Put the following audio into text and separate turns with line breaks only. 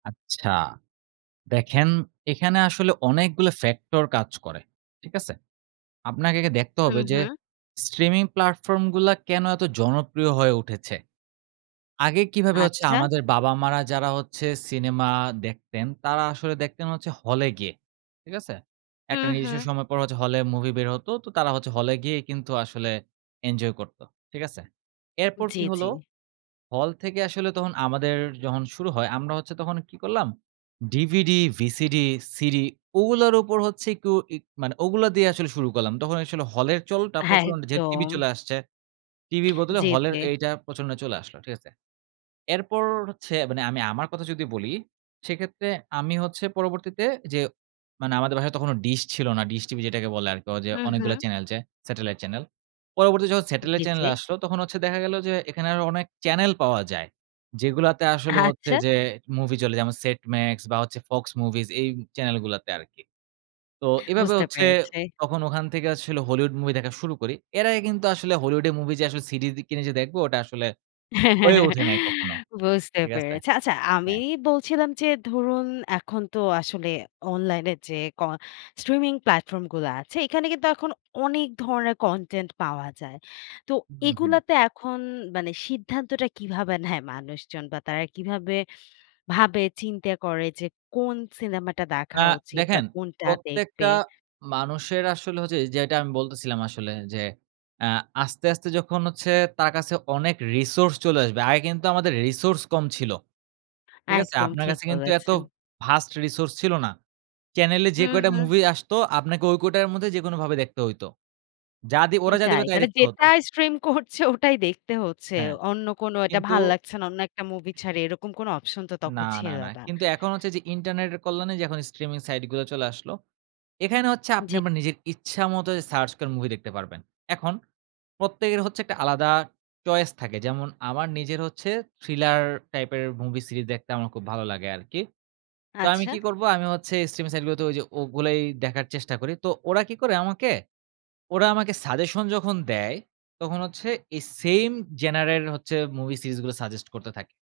আচ্ছা, দেখেন এখানে আসলে অনেকগুলো ফ্যাক্টর কাজ করে, ঠিক আছে? আপনাকে দেখতে
হু,
হবে যে
হু।
স্ট্রিমিং প্লাটফর্মগুলা কেন এত জনপ্রিয় হয়ে উঠেছে। আগে কিভাবে হচ্ছে
আচ্ছা।
আমাদের বাবা মারা যারা হচ্ছে সিনেমা দেখতেন তারা আসলে দেখতেন হচ্ছে হলে গিয়ে। ঠিক আছে?
হু,
একটা নির্দিষ্ট
হু।
সময় পরে হচ্ছে হলে মুভি বের হত। তো তারা হচ্ছে হলে গিয়ে কিন্তু আসলে এনজয় করত ঠিক আছে? এরপর
জি,
কি
জি।
হলো? হল থেকে আসলে তখন আমাদের যখন শুরু হয় আমরা হচ্ছে তখন কি করলাম? DVD, VCD, CD ওগুলোর উপর হচ্ছে একটু ই মানে ওগুলা দিয়ে আসলে শুরু করলাম। তখন হলের চলটা প্রচলন যে টিভি
একদম।
চলে আসছে টিভির বদলে
জি,
হলের
জি।
এইটা প্রচলনে চলে আসলো ঠিক আছে? এরপর হচ্ছে মানে আমি আমার কথা যদি বলি, সেক্ষেত্রে আমি হচ্ছে পরবর্তীতে যে মানে আমাদের বাসায় তখনো ডিশ ছিল না। ডিশ টিভি যেটাকে বলে আরকি অজে
হু,
অনেকগুলো
হু।
চ্যানেল যে স্যাটেলাইট চ্যানেল। পরবর্তী যখন
জি,
স্যাটেলাইট চ্যানেল
জি।
আসলো তখন হচ্ছে দেখা গেল যে এখানে আরও অনেক চ্যানেল পাওয়া যায়। যেগুলাতে আসলে হচ্ছে
আচ্ছা।
যে মুভি চলে যেমন সেট মাক্স বা হচ্ছে ফক্স মুভিস এই চ্যানেলগুলাতে আরকি। তো এভাবে
বুঝতে
হচ্ছে
পেরেছি।
তখন ওখান থেকে আসলে হলিউড মুভি দেখা শুরু করি। এর আগে কিন্তু আসলে হলিউডের মুভি যে CD কিনে যে দেখবো ওটা আসলে হয়ে ওঠে নাই কখনো
বুঝতে
ঠিক আছে?
পেরেছি আচ্ছা আমি
হ্যাঁ।
বলছিলাম যে ধরুন এখন তো আসলে অনলাইনে যে ক স্ট্রিমিং প্ল্যাটফর্মগুলা আছে এখানে কিন্তু এখন অনেক ধরনের কনটেন্ট পাওয়া যায়। তো
হু, হু।
এগুলাতে এখন মানে সিদ্ধান্তটা কীভাবে নেয় মানুষজন বা তারা কিভাবে, ভাবে চিন্তা করে যে কোন সিনেমাটা
আ
দেখা উচিত বা
দেখেন
কোনটা
প্রত্যেকটা
দেখবে?
মানুষের আসলে হচ্ছে যেটা আমি বলতেছিলাম আসলে যে আ আস্তে, আস্তে যখন হচ্ছে তার কাছে অনেক রিসোর্স চলে আসবে আগে কিন্তু আমাদের রিসোর্স কম ছিল। ঠিক আছে?
একদম
আপনার
ঠিক
কাছে কিন্তু এত
বলেছেন।
ভাস্ট রিসোর্স ছিল না। চ্যানেলে
হু,
যে কয়টা
হু।
মুভি আসতো আপনাকে ওই কয়টার মধ্যে যেকোনো ভাবে দেখতে হইতো যা দি ওরা যা
এটাই
দিবে তাই
মানে
দেখতে হতো।
যেটাই স্ট্রিম করছে ওটাই দেখতে হচ্ছে।
হ্যাঁ,
অন্য কোন এটা
কিন্তু
ভাল লাগছে না, অন্য একটা মুভি ছাড়ে এরকম কোন অপশন তো
না,
তখন
না,
ছিল
না,
না।
কিন্তু এখন হচ্ছে যে ইন্টারনেটের কল্যাণে যে হয় স্ট্রিমিং সাইটগুলো চলে আসলো এখানে হচ্ছে আপনি
জি,
আপনার
জি।
নিজের ইচ্ছা মত সার্চ করে মুভি দেখতে পারবেন। এখন প্রত্যেকের হচ্ছে একটা আলাদা চয়েস থাকে। যেমন আমার নিজের হচ্ছে থ্রিলার টাইপের মুভি সিরিজ দেখতে আমার খুব ভালো লাগে আরকি। তো আমি কি
আচ্ছা।
করব? আমি হচ্ছে স্ট্রিমিং সাইটগুলোতে ওযে ওগুলোই দেখার চেষ্টা করি। তো ওরা কি করে? আমাকে ওরা আমাকে সাজেশন যখন দেয় তখন হচ্ছে এই সেম জেনারের হচ্ছে মুভি সিরিজগুলো সাজেস্ট করতে থাকে।